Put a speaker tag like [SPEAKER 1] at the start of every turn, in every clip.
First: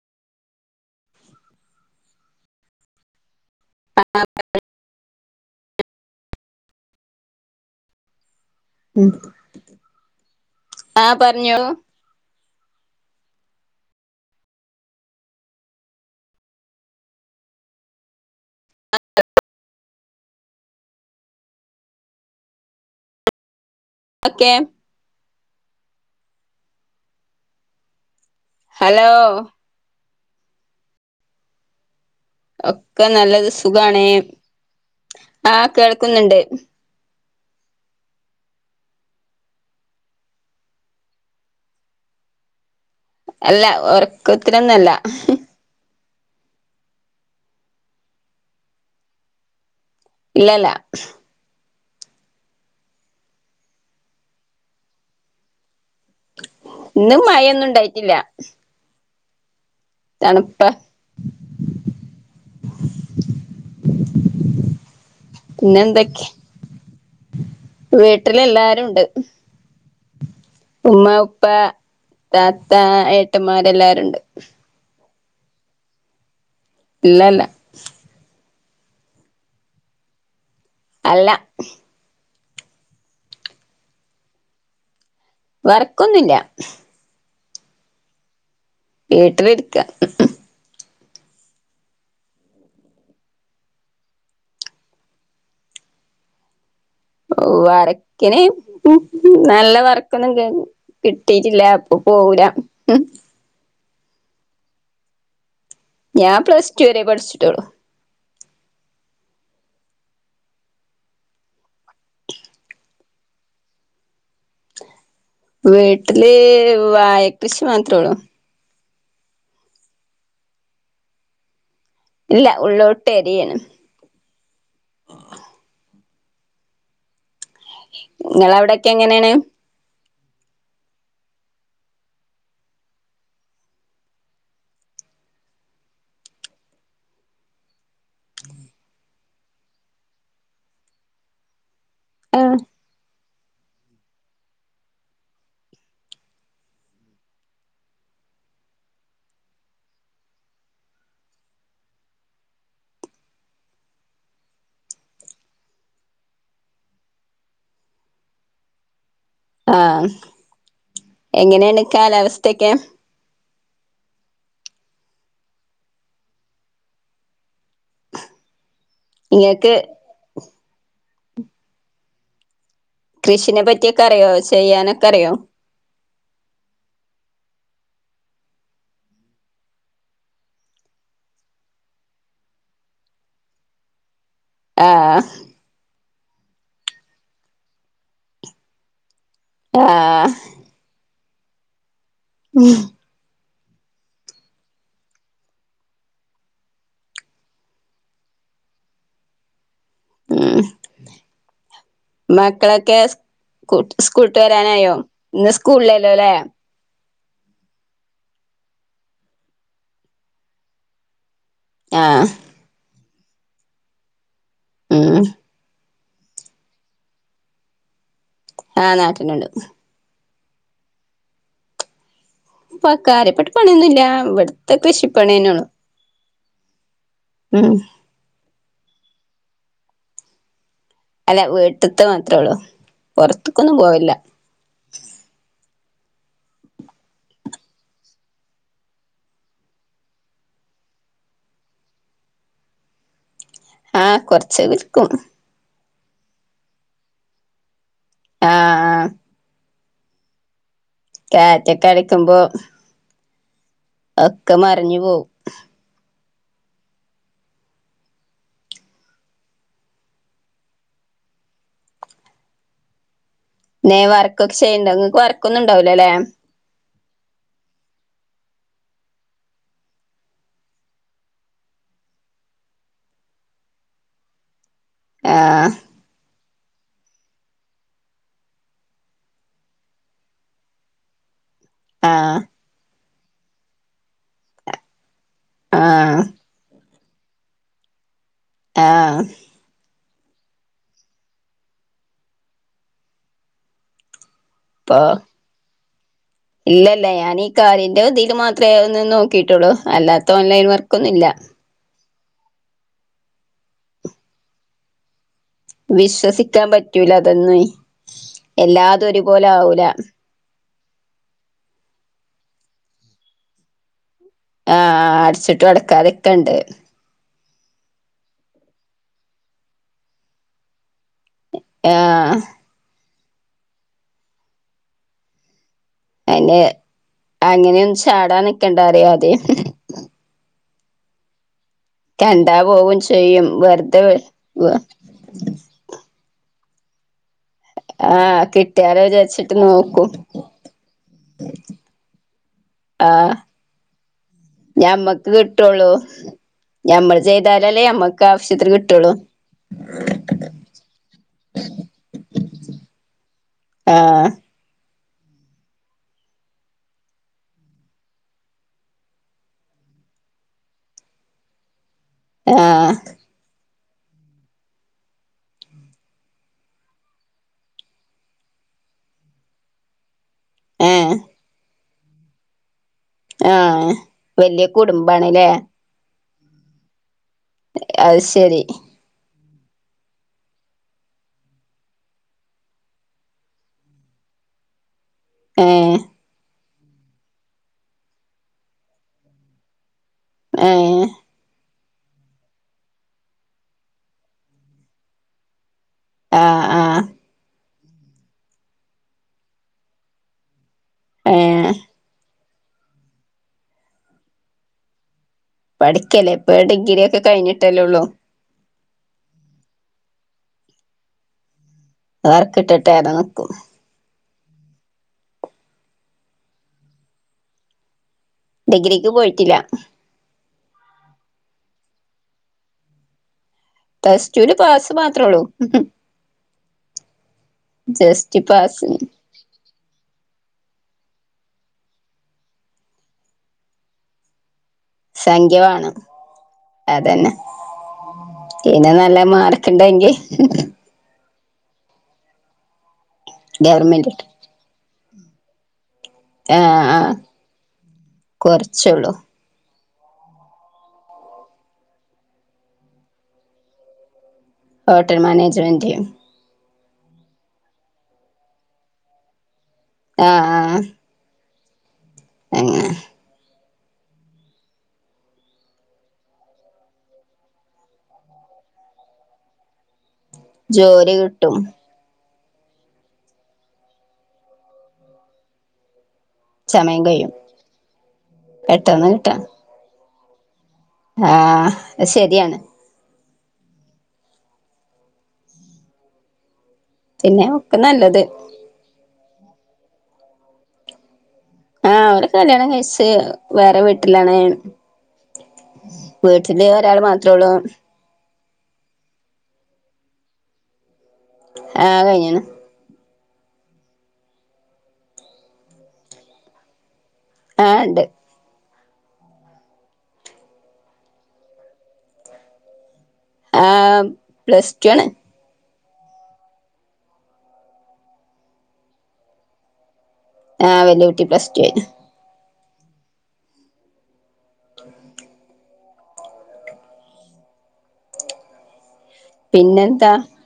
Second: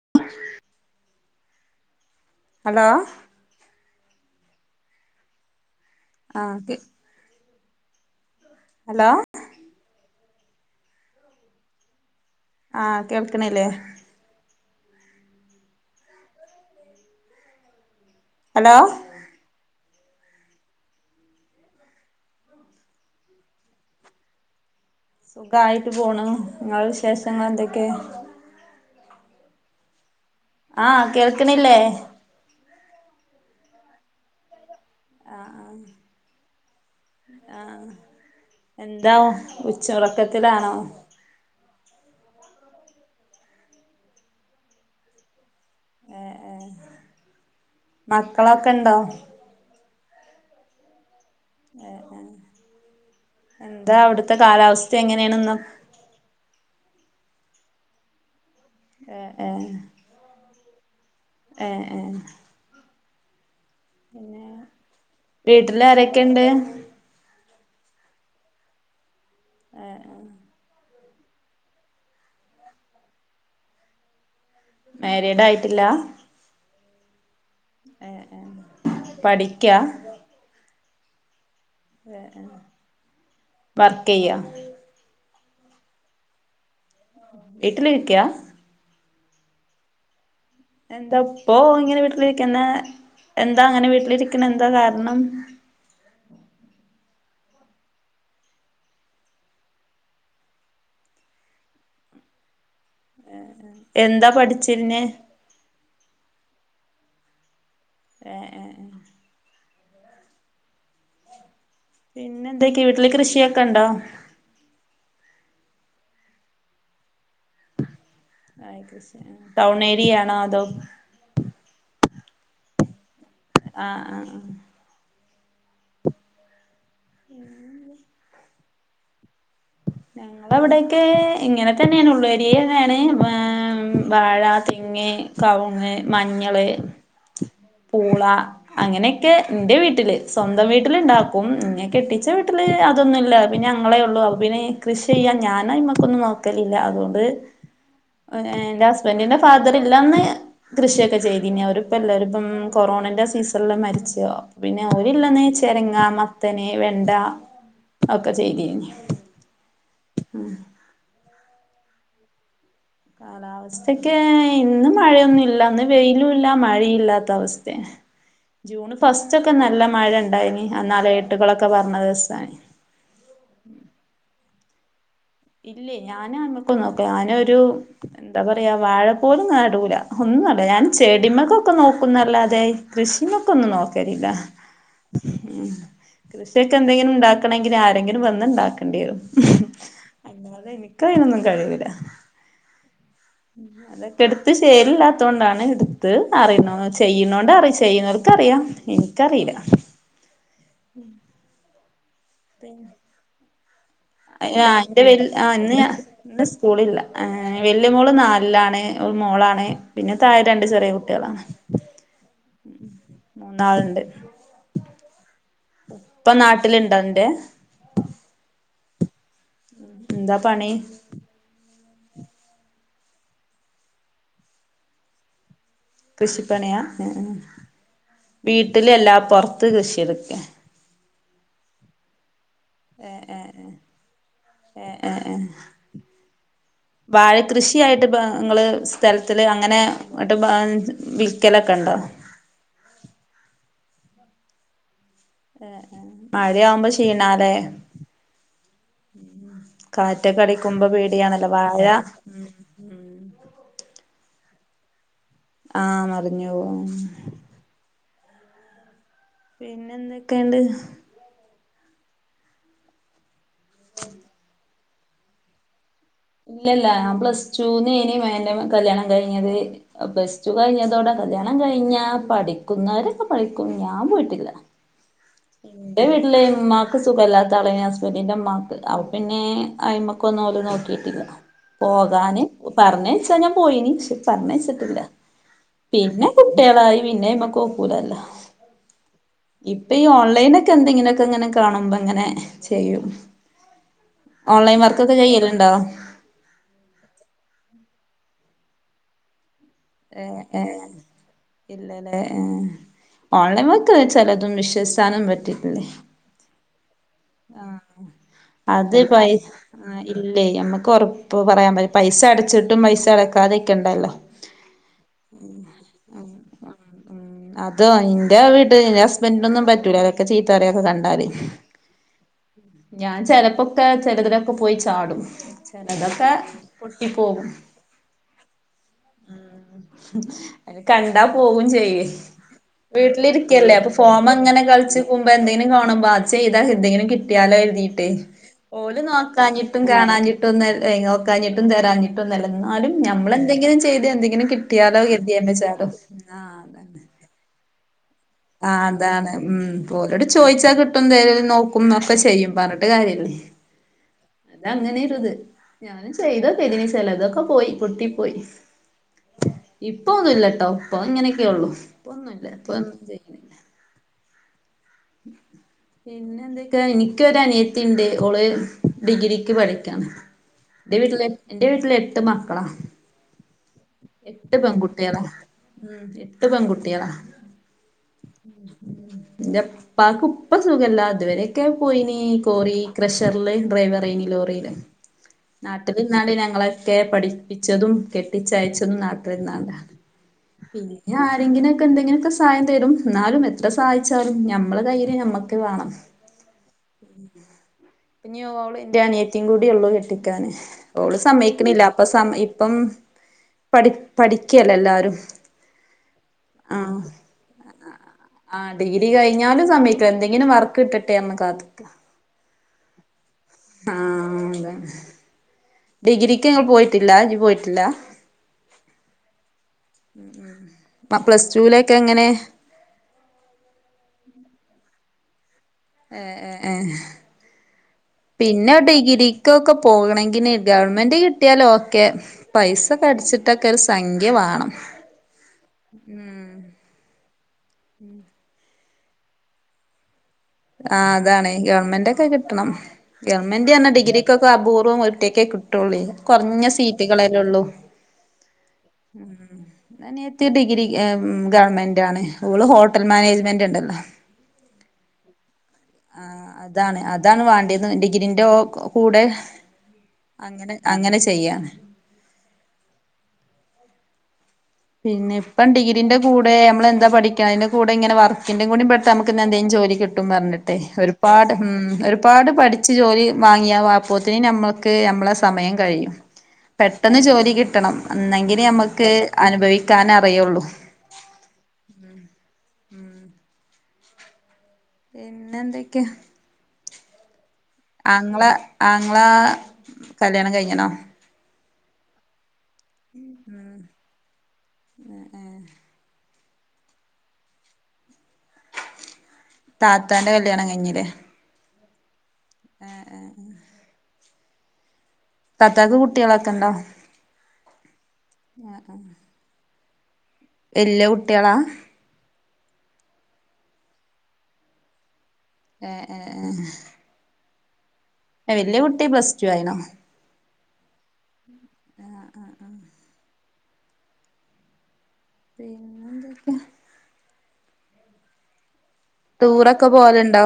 [SPEAKER 1] [inaudible] Hello
[SPEAKER 2] ആഹ് പറി
[SPEAKER 1] ആഹ് കെ
[SPEAKER 2] ഉം ആഹ് പറഞ്ഞോളൂ
[SPEAKER 1] ആഹ് കേൾക്ക്ണില്ലേ ഹലോ
[SPEAKER 2] ഒക്കെ
[SPEAKER 1] സുഖായിട്ട് പോണു നിങ്ങളെ വിശേഷങ്ങൾ എന്തൊക്കെ
[SPEAKER 2] ഹലോ
[SPEAKER 1] ആഹ് കേൾക്ക്ണില്ലേ
[SPEAKER 2] ഒക്കെ നല്ലത് സുഗാണ് ആഹ് കേൾക്കുന്നുണ്ട്
[SPEAKER 1] ആഹ് എന്താ ഉച്ച ഉറക്കത്തിലാണോ
[SPEAKER 2] അല്ല ഒറക്കത്തിലൊന്നല്ല
[SPEAKER 1] ഏഹ് മക്കളൊക്കെ ഇണ്ടോ
[SPEAKER 2] ഇല്ലല്ല
[SPEAKER 1] എന്താ അവിട്ത്തെ കാലാവസ്ഥ എങ്ങനെയണെന്ന്
[SPEAKER 2] ഇന്ന് മഴൊന്നും ഇണ്ടായിട്ടില്ല
[SPEAKER 1] എഹ് ഏഹ്
[SPEAKER 2] അപ്പ
[SPEAKER 1] ഏ ഏ പിന്നെ
[SPEAKER 2] പിന്നെ
[SPEAKER 1] വീട്ടില് ആരൊക്കെ ഇണ്ട്
[SPEAKER 2] വീട്ടില എല്ലാരും ഉണ്ട്
[SPEAKER 1] ആ ആ
[SPEAKER 2] ഉമ്മ ഉപ്പ താത്ത ഏട്ടന്മാരെല്ലാരുണ്ട്
[SPEAKER 1] മാരീഡ് ആയിട്ടില്ല
[SPEAKER 2] ഇല്ല ഇല്ല
[SPEAKER 1] ഏ ഏ പഠിക്കാ
[SPEAKER 2] അല്ല
[SPEAKER 1] വർക്ക് ചെയ്യ
[SPEAKER 2] വറക്കൊന്നുമില്ല
[SPEAKER 1] വീട്ടിലിരിക്കാ
[SPEAKER 2] വീട്ടിലരിക്ക
[SPEAKER 1] എന്താ ഇപ്പ ഇങ്ങനെ വീട്ടിലിരിക്കുന്ന എന്താ അങ്ങനെ വീട്ടിലിരിക്കണ എന്താ കാരണം
[SPEAKER 2] ഓ വരക്കിനെ നല്ല വറക്കൊന്നും കിട്ടിട്ടില്ല അപ്പൊ പോകല
[SPEAKER 1] എന്താ പഠിച്ചന്ന
[SPEAKER 2] ഞാൻ പ്ലസ് ടു വരെ പഠിച്ചിട്ടോളൂ
[SPEAKER 1] ഏ ഏ പിന്നെ എന്തക്ക വീട്ടില് കൃഷിയൊക്കെ ഇണ്ടോ
[SPEAKER 2] വീട്ടില് വായ കൃഷി മാത്രേ ഉള്ളൂ
[SPEAKER 1] ആ ടൗൺ ഏരിയയാണോ അതോ
[SPEAKER 2] ഇല്ല ഉള്ളോട്ട് എരിയ
[SPEAKER 1] ആ ആ ആ ഉം
[SPEAKER 2] നിങ്ങവിടെൊക്കെ എങ്ങനെആ ണ്
[SPEAKER 1] ഞങ്ങള അവിടെൊക്കെ ഇങ്ങനെ തന്നെയാണ് ഉള്ളരിയതാണ് വാഴ തെങ്ങ് കവുങ് മഞ്ഞള് പൂള അങ്ങനെയൊക്കെ നിന്റെ വീട്ടില് സ്വന്തം വീട്ടില് ഇണ്ടാക്കും ഇങ്ങ കെട്ടിച്ച
[SPEAKER 2] ആഹ്
[SPEAKER 1] വീട്ടില് അതൊന്നുമില്ല പിന്നെ ഞങ്ങളെ ഉള്ളു അ പിെ കൃഷി ചെയ്യാ ഞാന ഇ്മക്കൊന്നും നോക്കലില്ല അതുകൊണ്ട് എറെ ഹസ്ബൻഡന്റെ ഫാദർ ഇല്ലാന്ന് കൃഷിയൊക്കെ ചെയ്തിന അവരിപ്പല്ലപ്പം കൊറോണന്റെ സീസണില മരിച്ചോ പിന്നെ അവരില്ലാന്ന് ചെരങ്ങ മത്തനെ വെണ്ട ഒക്കെ ചെയ്തി
[SPEAKER 2] ആഹ എങ്ങനെയാണ് കാലാവസ്ഥൊക്കെ
[SPEAKER 1] കാലാവസ്ഥൊക്കെ ഇന്ന് മഴയൊന്നും ഇല്ല ഇന്ന് വെയിലും ഇല്ല മഴ ഇല്ലാത്ത അവസ്ഥ ജൂൺ ഫസ്റ്റ് ഒക്കെ
[SPEAKER 2] നിങ്ങൾക്ക്
[SPEAKER 1] നല്ല മഴ ഇണ്ടായിന് ആ അലട്ടുകളൊക്കെ പറഞ്ഞത് ദിവസാണ്
[SPEAKER 2] കൃഷിനെ പറ്റിയൊക്കെ അറിയോ ചെയ്യാനൊക്കെ അറിയോ
[SPEAKER 1] ഇല്ലേ ഞാന ആമ്മക്കൊ നോക്ക ഞാനൊരു എന്താ പറയാ വാഴ പോലും നാടൂല ഒന്നുംല്ല ഞാൻ ചെടിമകൊക്കെ നോക്കുന്നല്ലാതെ കൃഷിമക്ക ഒന്നും നോക്കരില്ല
[SPEAKER 2] ആഹ
[SPEAKER 1] കൃഷിയൊക്കെ എന്തെങ്കിലും ഉണ്ടാക്കണെങ്കിൽ ആരെങ്കിലും വന്ന ഉണ്ടാക്കേണ്ടി വരും
[SPEAKER 2] ആഹ്
[SPEAKER 1] എനക്ക് [unintelligible] കഴിയൂലാ
[SPEAKER 2] ഉം
[SPEAKER 1] അതൊക്കെ എടുത്ത് ചേലില്ലാത്ത കൊണ്ടാണ് എടുത്ത് അറിയണ ചെയ്യുന്നോണ്ട് അറി ചെയ്യുന്നവർക്ക അറിയാം എനിക്കറിയില്ല
[SPEAKER 2] ഉം
[SPEAKER 1] ഉം [unintelligible]
[SPEAKER 2] മക്കളൊക്കെ കോട്ട്
[SPEAKER 1] അന്റെ വരി ആ ഇന്ന്
[SPEAKER 2] അല്ലേ
[SPEAKER 1] ഇന്ന് സ്കൂളില്ല വലിയ മോള് നാലിലാണ് ഒരു മോളാണ് പിന്നെ താഴെ രണ്ട് ചെറിയ കുട്ടികളാണ്
[SPEAKER 2] ആഹ
[SPEAKER 1] മൂന്നാളണ്ട്
[SPEAKER 2] ആഹ
[SPEAKER 1] ഇപ്പൊ നാട്ടിലുണ്ടന്റെ
[SPEAKER 2] ആഹ് നാട്ടിന ഉണ്ട് [inaudible]
[SPEAKER 1] പണി
[SPEAKER 2] പ്പൊ കാര്യപ്പെട്ട പണിന്നുല്ല്യ വിട്ത്തെ കൃഷിപ്പണ്യന്നെള്ളു
[SPEAKER 1] കൃഷിപ്പണിയാ ഉം ഉം വീട്ടില് അല്ലാപ്പൊറത്ത് കൃഷീത്ക്കെ?
[SPEAKER 2] അല്ല വീട്ട്ത്തെ മാത്രേള്ളു
[SPEAKER 1] ഏഹ് ഏഹ്
[SPEAKER 2] പൊറത്ത്ക്കൊന്നും
[SPEAKER 1] ഏഹ്
[SPEAKER 2] പോവില്ല
[SPEAKER 1] ഏഹ് ഏഹ് ഏഹ് വാഴ കൃഷിയായിട്ട്പ്പാ ങ്ങള് സ്ഥലത്തില് അങ്ങനെ ന്ട്ട്പ്പ വിക്കലക്കെ ഇണ്ടാ
[SPEAKER 2] ആ കൊറച്ച് വിൽക്കും
[SPEAKER 1] ഏ ഏ മഴയാമ്പ ക്ഷീണാലേ
[SPEAKER 2] ആഹ്
[SPEAKER 1] [inaudible] കാറ്റൊക്കടി ക്കുമ്പ പേടിയണല്ലോ വാഴ
[SPEAKER 2] കാറ്റൊക്കെ അടിക്കുമ്പോ ഒക്കെ മറിഞ്ഞു പോവും
[SPEAKER 1] ആ മറിഞ്ഞു പോവും ഉം പിന്നെ എന്തൊക്കെണ്ട്
[SPEAKER 2] ന്നെ വർക്കൊക്കെ ചെയ്യണ്ടാ ങ്ങക്ക് വർക്കൊന്നുണ്ടാവി
[SPEAKER 1] ഇല്ല്ല്ല ഞാൻ പ്ലസ് ടു ന്ന് എനി മേ [unintelligible] കല്യാണം കഴിഞ്ഞത് പ്ലസ് ടു കഴിഞ്ഞതോടെ കല്യാണം കഴിഞ്ഞ പഠിക്കുന്നോരൊക്ക പഠിക്കും ഞാൻ പോയിട്ടില്ല
[SPEAKER 2] ആഹ്
[SPEAKER 1] എന്റെ വീട്ടില് ഉമ്മാക്ക് സുഖോല്ലാത്ത ആളാ എ ഹസ്ബന്റിന്റെ ഉമ്മാക്ക് അപ് പിന്നെ അയിമ്ക്ക് ഒന്നും ഓല് നോക്കിട്ടില്ല
[SPEAKER 2] ആഹ്
[SPEAKER 1] പോകാന് പറഞ്ഞയ്ച് ഞാൻ പോയിനീം ക്ഷെ പറഞ്ഞയ്ച്ചിട്ടില്ല
[SPEAKER 2] ആഹ്
[SPEAKER 1] പിന്നെ കുട്ടികളായി പിന്നെ ഇമക്കൊക്കൂലല്ലോ
[SPEAKER 2] ആ
[SPEAKER 1] ഈ ഓൺലൈനൊക്ക എന്തങ്ങിനൊക്കെ ഇങ്ങനെ കാണുമ്പോ ഇങ്ങനെ ചെയ്യും ഓൺലൈൻ
[SPEAKER 2] ഇപ്പൊ
[SPEAKER 1] വർക്കൊക്കെ ചെയ്യലുണ്ടോ
[SPEAKER 2] ഇല്ലല്ല ഞാനീ കാര്യേന്റെ ദീ ത് മാത്രേ ഒന്ന് നോക്കിട്ടുള്ളൂ
[SPEAKER 1] ഏ
[SPEAKER 2] അല്ലാത്ത
[SPEAKER 1] ഏ
[SPEAKER 2] ഓൺലൈൻ വർക്കൊന്നുല്ല
[SPEAKER 1] ഇല്ലല്ലേ ഏ ഓൺലൈൻ വർക്ക് ചെലതു വിശ്വസാനും പറ്റി
[SPEAKER 2] വിശ്വസിക്കാൻ പ റ്റൂലതൊന്നുയ്‌
[SPEAKER 1] ആഹ്
[SPEAKER 2] എല്ലാതും ഒരുപോലെ ആവൂല
[SPEAKER 1] ക്കൊറപ്പ് പറയാൻ പ പൈസ അടച്ചിട്ടും പൈസ അടക്കാതെക്കെ ഇണ്ടല്ലോ
[SPEAKER 2] ആ അട്‌ച്ച്ട്ട് ഒടക്കാതക്കണ്ട്
[SPEAKER 1] അതോ എന്റെ വീട്ട് ന്റെ ഹസ്ബൻഡിന ഒന്നും പറ്റൂല അതൊക്കെ ചീത്തറയും കണ്ട ണ്ടാൽ
[SPEAKER 2] ആഹ്
[SPEAKER 1] ഞാൻ ചെലപ്പോക്കെ ചിലത് ലൊക്കെ പോയ് ചാടും ചിലതൊക്കെ
[SPEAKER 2] അയ്ന്
[SPEAKER 1] പൊട്ടി പോകും
[SPEAKER 2] അങ്ങനെയൊന്ന് ചാടാ നിക്കണ്ടാറ്യേ ആദ്യേ
[SPEAKER 1] കണ്ടാ പോകും ചെയ്യും
[SPEAKER 2] പോവും ചെയ്യും
[SPEAKER 1] വീട്ടിലിരിക്കല്ലേ അപ്പൊ
[SPEAKER 2] വെറുതെ
[SPEAKER 1] ഫോണ്മേ ഇങ്ങനെ
[SPEAKER 2] വെ
[SPEAKER 1] കളിച്ച്ക്കുമ്പോ എന്തെങ്കിലും കാണുമ്പോ ആ ഇത് ചെയ്താ എന്തെങ്കിലു കി ട്ട്യാലോര്തീട്ടേ
[SPEAKER 2] ആഹ്
[SPEAKER 1] ഓല്
[SPEAKER 2] കിട്ടിയാലോ വിചാരിച്ചിട്ട്
[SPEAKER 1] നോക്കാഞ്ഞിട്ടും
[SPEAKER 2] നോക്കും
[SPEAKER 1] കാണാഞ്ഞിട്ടൊന്ന് അൽ നോക്കാഞ്ഞിട്ടും തരാഞ്ഞിട്ടൊന്നു അല്ല ന്നാലും
[SPEAKER 2] ആഹ്
[SPEAKER 1] ഞമ്മളെന്തെങ്കിലും ചെയ്ത് എന് കിട്ട്യാേ അതോ
[SPEAKER 2] ഞമ്മക്ക്
[SPEAKER 1] കര്ത്യേന്റെച്ചാലോ
[SPEAKER 2] കിട്ടുള്ളൂ
[SPEAKER 1] ആഹ് അതന്നെ
[SPEAKER 2] ഞമ്മള് ചെയ്താലല്ലേ ഞമ്മക്
[SPEAKER 1] ആഹ് അതാണ് ഉം ഓലോട് ചോയ്ച്ചാ കിട്ടും തെരും നോക്കും ഒക്കെ ചെയ്യും പറഞ്ഞ്ട്ട് കാര്യല്ലേ
[SPEAKER 2] ആഹ്
[SPEAKER 1] അതങ്ങനെ [unintelligible] ഞാൻ ചെയ്തോക്കെയ്തിനീ ചെലതൊക്കെ പോയി പൊട്ടി പോയി ഇപ്പ ഒന്നുല്ലട്ടോ ഇപ്പൊ ഇങ്ങനെയൊക്കെയൊള്ളു ഇപ്പൊന്നും ഇല്ല ഇപ്പൊ
[SPEAKER 2] ആഹ്
[SPEAKER 1] പിന്നെ എന്തൊക്കാ എനിക്കൊരു അനിയത്തി ഇണ്ട് ഓള് ഡിഗ്രിക്ക് പഠിക്കാ. ഇന്റെ
[SPEAKER 2] ഏഹ്
[SPEAKER 1] വീട്ടിൽ ഇന്റെ വീട്ടിൽ എട്ട മക്കള
[SPEAKER 2] ആഹ വല്യ കുട്ബാണ്ലേ
[SPEAKER 1] ഉം എട്ട് പെൺകുട്ടികളാ
[SPEAKER 2] ശരി
[SPEAKER 1] എൻടപ്പാക്ക് ഇപ്പൊ സുഖല്ല അതുവരെയൊക്കെ പോയിനീ കോറീ ക്രഷറില് ഡ്രൈവറയ്നി ലോറിയില്
[SPEAKER 2] ഏഹ്
[SPEAKER 1] നാട്ട്ല്ന്നാല് ഞങ്ങളെ ഒക്കെ പഠിപ്പിച്ചതും കെട്ടിച്ചയച്ച് തും നാട്ടിന്നല്ല
[SPEAKER 2] ഏഹ്
[SPEAKER 1] പിന്നെ ആരെങ്കിലും ക്കെ എന്തെങ്കിലൊക്കെ സഹായം തരും എന്നാലും എത്ര സഹായിച്ചാലും നമ്മള കയ്യിലെ നമ്മക്ക് വേണം
[SPEAKER 2] ആഹ് ആഹ്
[SPEAKER 1] പിന്നെ ഓൾ എന്റെ അനിയത്തിയും കൂടി ഉള്ളൂ കെട്ടിക്കാന് ഓള്
[SPEAKER 2] ഏഹ്
[SPEAKER 1] സമ്മയ്ക്ക്ണില്ല അപ്പൊ സമ്മയി ഇ ഇപ്പം പഠി പഠിക്കല്ലെ എല്ലാരും
[SPEAKER 2] പഠിക്കല്ലേ ഇപ്പൊ
[SPEAKER 1] ആഹ്
[SPEAKER 2] ഡിഗ്രി യൊക്കെ കഴിഞ്ഞിട്ടല്ലേള്ളൂ
[SPEAKER 1] ആഹ് ഡിഗ്രി കഴിഞ്ഞാലും സമയിക്കും എന്തെങ്കിലും വർക്ക് കിട്ടെന്ന് കാത്തി
[SPEAKER 2] വർക്കിട്ടട്ടേ [unintelligible]
[SPEAKER 1] ആഹ് അത ഡിഗ്രിക്ക് ങ്ങൾ പോയിട്ടില്ല ഇജ് പോയിട്ടില്ല
[SPEAKER 2] ഡിഗ്രിക്ക് പോയിട്ടില്ല
[SPEAKER 1] പ്പ പ്ലസ് ടുലേക്ക് എങ്ങനെയാ
[SPEAKER 2] പ്ലസ് ടുന് പാസ്സ് മാത്രേ ഒള്ളു
[SPEAKER 1] ഏ ഏ ഏഹ്
[SPEAKER 2] ജസ്റ്റ്
[SPEAKER 1] പിന്നെ
[SPEAKER 2] പാസ്
[SPEAKER 1] ഡിഗ്രി ക്കൊക്കെ പോകണെങ്കി കിനെ ഗവൺമെൻറ് കിട്ടിയാൽ ഓകെ പൈസ കടിച്ചിട്ടൊക്കെ ഒരു സംഖ്യ വാണം
[SPEAKER 2] സംഖ്യ വാണം അതന്നെ പിന്നെ നല്ല മാർക്ക് ഇണ്ടെങ്കി
[SPEAKER 1] ആ അതാണ് ഗവണ്മെന്റൊക്കെ കിട്ടണം ഗവൺമെന്റ് എന്നെ
[SPEAKER 2] ഗവർമെന്റ്
[SPEAKER 1] ഡിഗ്രിക്കൊക്കെ അപൂ റൂം ഒറ്റക്കെ കിട്ടുള്ളി കൊർഞ്ഞ
[SPEAKER 2] ആഹ് ആഹ്
[SPEAKER 1] സീറ്റുകളല്ലെള്ളൂ
[SPEAKER 2] കൊറച്ചൊള്ളൂ
[SPEAKER 1] ഉം? ഞാൻ എത്തിയ ഡിഗ്രി ഉം ഗവൺമെന്റാണ് ഓള് ഹോട്ടൽ മാനേജ്മെന്റ് ഉണ്ടല്ലോ?
[SPEAKER 2] ഹോട്ടൽ മാനേജ്മെന്റ് ന്റെമ്
[SPEAKER 1] അതാണ് അതാണ് വാണ്ടയ്ത് ഡിഗ്രീന്റൊക്കെ കൂടെ
[SPEAKER 2] ആഹ്
[SPEAKER 1] അങ്ങനെ
[SPEAKER 2] ആഹ്
[SPEAKER 1] അങ്ങനെ ചെയ്യാണ്
[SPEAKER 2] അങ്ങനെ
[SPEAKER 1] പിന്നെ ഇപ്പ ഡിഗ്രീന്റെ കൂടെ നമ്മൾ എന്ത പഠിക്ക അയ്ന്റെ കൂടെ ഇങ്ങനെ വർക്കിന്റെ കൂടി പെട്ട നമുക്ക് എന്ന എന്തേ ജോലി കി ട്ടും പർഞ്ഞിട്ടെ
[SPEAKER 2] ജോലി
[SPEAKER 1] ഒരുപാട്
[SPEAKER 2] കിട്ടും
[SPEAKER 1] ഉം ഒരു ഒരുപാട് പഠിച്ച് ജോലി വാങ്ങിയ അപ്പോത്തീന് ഞമ്മക്ക് ഞമ്മളെ സമയം കഴിയും
[SPEAKER 2] സമയം
[SPEAKER 1] പെട്ടെന്ന്
[SPEAKER 2] കഴിയും
[SPEAKER 1] ജോലി കിട്ടണം അന്നെങ്കില് നമ്മക്ക്
[SPEAKER 2] പെട്ടെന്ന് കിട്ടാം
[SPEAKER 1] ചോയിക്കാനറിയുള്ളൂ
[SPEAKER 2] ആഹ് ശെരിയാണ്
[SPEAKER 1] പിന്നെന്തൊക്കെയാ
[SPEAKER 2] പിന്നെ ഒക്കെ നല്ലത്
[SPEAKER 1] നിങ്ങളാ കല്യാണം കഴിഞ്ഞതാണൊ?
[SPEAKER 2] ആഹ് അവരൊക്കെ കല്യാണം കഴി ച്ച് വേറെ വീട്ടിലാണ് വീട്ടില് ഒരാൾ മാത്രുള്ളൂ
[SPEAKER 1] താത്താന്റെ കല്യാണം കയ്ഞ്ഞില്ലേ
[SPEAKER 2] ആഹ കഴിഞ്ഞ്ണ്.
[SPEAKER 1] ആഹ ആഹ ആ തത്താക്ക് കുട്ടികളൊക്കെണ്ടോ?
[SPEAKER 2] ആ ഉണ്ട്.
[SPEAKER 1] ആ ആ വല്ല്യ കുട്ടികളാ.
[SPEAKER 2] ആ പ്ലസ്ടു ആണ്.
[SPEAKER 1] ഏ ഏ ഹ വലിയ കുട്ടി പ്ലസ്റ്റു ആയിനോ?
[SPEAKER 2] ആ വെല് കുട്ടി പ്ലസ് ടു ആയി ആ
[SPEAKER 1] പിന്നെ എന്തൊക്കെ ടൂറൊക്കെ
[SPEAKER 2] പിന്നെന്താ
[SPEAKER 1] പോലുണ്ടോ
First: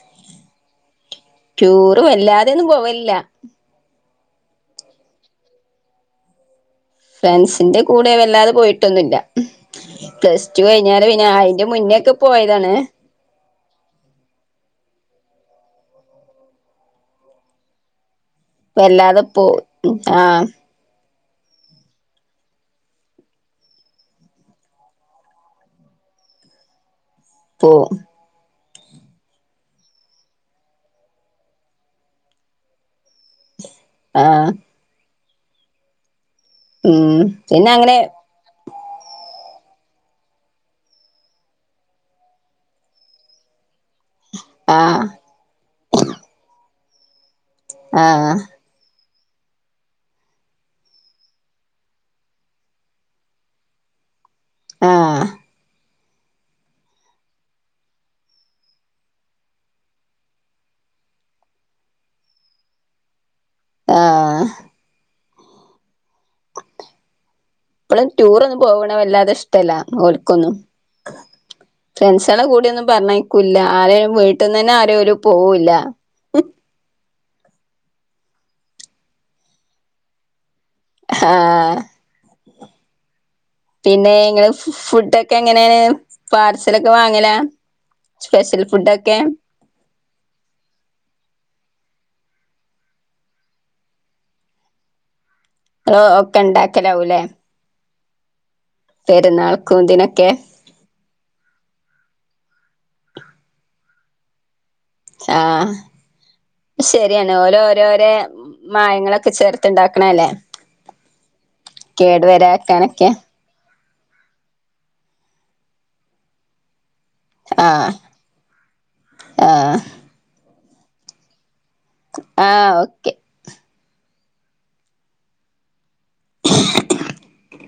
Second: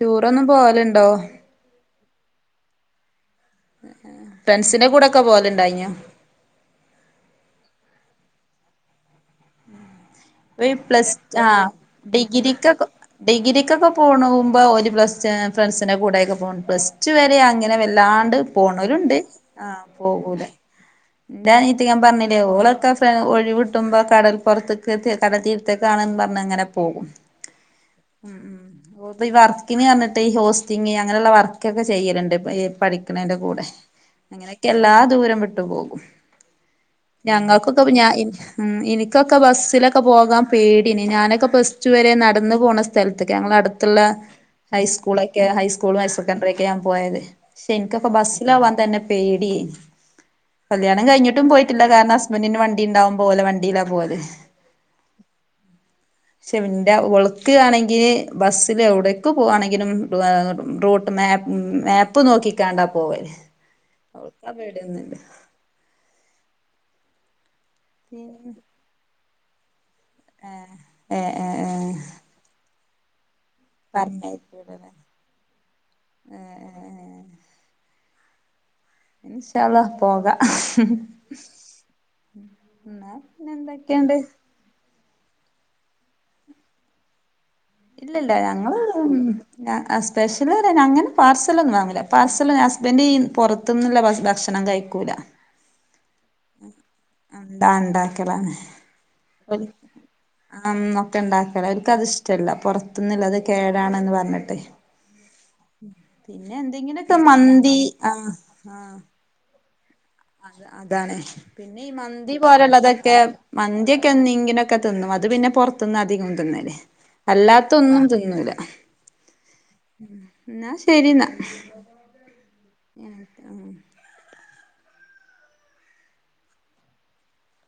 [SPEAKER 1] ടൂരെന്നും പോവലുണ്ടോ
[SPEAKER 2] ടൂറും വല്ലാതൊന്നുംപോവല്ലെയില്ല
[SPEAKER 1] ഫ്രണ്ട്സിന്റെ കൂടെ ഒക്കെ പോലുണ്ടായിഞ്ഞ
[SPEAKER 2] ഫ്രൻസിന്റെ കൂടെ വല്ലാതെ പോയിട്ടൊന്നുമില്ല പ്ലസ് ടു
[SPEAKER 1] ഈ
[SPEAKER 2] കഴിഞ്ഞാറ്
[SPEAKER 1] പ്ലസ്
[SPEAKER 2] പിന്നെ അയിന്റെ
[SPEAKER 1] ആഹ്
[SPEAKER 2] മുന്നേ ഒക്കെ പോയതാണ്
[SPEAKER 1] എക്കൊക്കെ പോകുമ്പോൾ ഒരു പ്ലസ് ഫ്രണ്ട്സിൻറെ കൂടെയൊക്കെ പോകണം പ്ലസ് ടു വരെ അങ്ങനെ വല്ലാണ്ട് പോണരുണ്ട്
[SPEAKER 2] വല്ലാതെ പോ
[SPEAKER 1] ആഹ് പോകൂല
[SPEAKER 2] ആഹ്
[SPEAKER 1] എന്താ അനിയത്തി ഞാൻ പറഞ്ഞില്ലേ ഓളൊക്കെ ഫ ഒഴി വിട്ടുമ്പോ കടൽപ്പുറത്തൊക്ക [unintelligible] കടൽ തീരത്തേ കാണന്ന് പറഞ്ഞഞ് അങ്ങനെ പോകും
[SPEAKER 2] പോ
[SPEAKER 1] ഉം ഉം ഓഈ വർക്കിന് പറഞ്ഞിട്ട് ഈ ഹോസ്റ്റിങ് അങ്ങനെയുള്ള വർക്ക്ക്കെ ചെയ്യലുണ്ട് പഠ ക്കണെന്റെ കൂടെ
[SPEAKER 2] ആഹ്
[SPEAKER 1] അങ്ങനെയൊക്കെ എല്ലാ ദൂര വിട്ടു പോകും
[SPEAKER 2] ഉം പിന്നെ
[SPEAKER 1] ഞങ്ങൾക്കൊക്കെ
[SPEAKER 2] അങ്ങനെ
[SPEAKER 1] ഞ ഇനി എനിക്കൊ യൊക്കെ ബസ്സി ഒക്കെ പോകാൻ പേടിന് ഞാനൊക്കെ പ്ലസ്ടു വരെ നടന്ന പോകണ സ്ഥലത്തൊക്കെ ഞങ്ങളൾ അടുത്ത് ള്ള
[SPEAKER 2] ആഹ്
[SPEAKER 1] ഹൈസ്കൂളക്കെ ഹൈസ്കൂളും ഹയർ സെക്കൻഡററി ഒക്കെ [unintelligible] പോയത് ശനിക്കപ്പ
[SPEAKER 2] ആഹ്
[SPEAKER 1] ബസിലെവനെ തന്നെ പേടി കല്ല്യാണം കഴിഞ്ഞിട്ടും പോയിട്ടില്ല കാരണം ഹസ്ബൻറിന് വണ്ടി ഉണ്ടാവുപോലെ ഒരേ വണ്ടിയിലാ പോവല്ലേ
[SPEAKER 2] ആഹ്
[SPEAKER 1] ച്ച് എന്റെ ഉളക്കയാണെങ്കില് ബസ്സില് എവിടേക്ക് പോവാണെങ്കിലും റൂട്ട് മാപ്പ് മാപ്പ് നോക്കിക്കാണ്ടാ പോവല്
[SPEAKER 2] ആഹ്
[SPEAKER 1] അവർക്കാ പേടിയൊന്നുമില്ല
[SPEAKER 2] ഇപ്പഴ ടൂർ ഒന്നും പോവണ വല്ലാതെ്ട ഇ [inaudible] ഓക്കൊന്നും
[SPEAKER 1] ഏഹ് ഏഹ് ഏഹ്
[SPEAKER 2] ഫ്രണ്ട്സ കൂടിയൊന്ന പറന്ന ഇല്ല ആരും വീട്ടിൽന്ന് തന്നെ
[SPEAKER 1] പറഞ്ഞയക്കൂലല്ലേ
[SPEAKER 2] ആര പോവൂില്ല
[SPEAKER 1] ഏഹ് ഇൻശാഅല്ലാഹ്‌ പോകാം
[SPEAKER 2] ആ
[SPEAKER 1] എന്നാ പിന്നെ
[SPEAKER 2] പിന്നെ
[SPEAKER 1] എന്തൊക്കെയുണ്ട്
[SPEAKER 2] ഇങ്ങെ ഫു ഫുടൊക്കെ എങ്ങനെയാണ് പാർസൽൊക്കെ വാങ്ങല
[SPEAKER 1] ഇല്ലല്ല ഞങ്ങൾ സ്പെഷ്യല് പറൻ അങ്ങനെ പാർസൽൊന്നും പാർസല് ഹസ്ബൻഡ ഈ പുറത്തന്നുള്ള ഭക്ഷണം കഴിക്കൂല
[SPEAKER 2] ആ ക്കെ ഉണ്ടാക്കലാവൂല്ലേ
[SPEAKER 1] എന്താ [unintelligible]
[SPEAKER 2] പെരുന്നാൾക്കുംന്തിനൊക്കെ
[SPEAKER 1] അവർക്ക് അത്ഷ്ടമല്ല പുറത്തൊന്നില്ല അത് കേടാണന്ന് പറഞ്ഞിട്ടേ
[SPEAKER 2] ആഹ
[SPEAKER 1] എന്തെങ്കിലുമൊക്കെ
[SPEAKER 2] ശരിയാണ് ഓരോ
[SPEAKER 1] മന്തി
[SPEAKER 2] ഓരോഓരോ മായങ്ങളൊക്കെ ചേർത്ത് തിണ്ടാ
[SPEAKER 1] അ അതാണ് പിന്നെ ഈ
[SPEAKER 2] കേട്
[SPEAKER 1] മന്തി
[SPEAKER 2] വരാക്കാനൊക്കെ
[SPEAKER 1] പോലുള്ളതൊക്കെ മന്തിയക്കെ [unintelligible] തിന്നും അത് പിന്നെ പുറത്തുന്ന് അധികം തിന്നല്
[SPEAKER 2] ആഹ്
[SPEAKER 1] അല്ലാത്തൊന്നും തിന്നൂല
[SPEAKER 2] ആഹ്
[SPEAKER 1] എന്നാ ശരി എന്നാ
[SPEAKER 2] ആഹ് ഓക്കെ [unintelligible]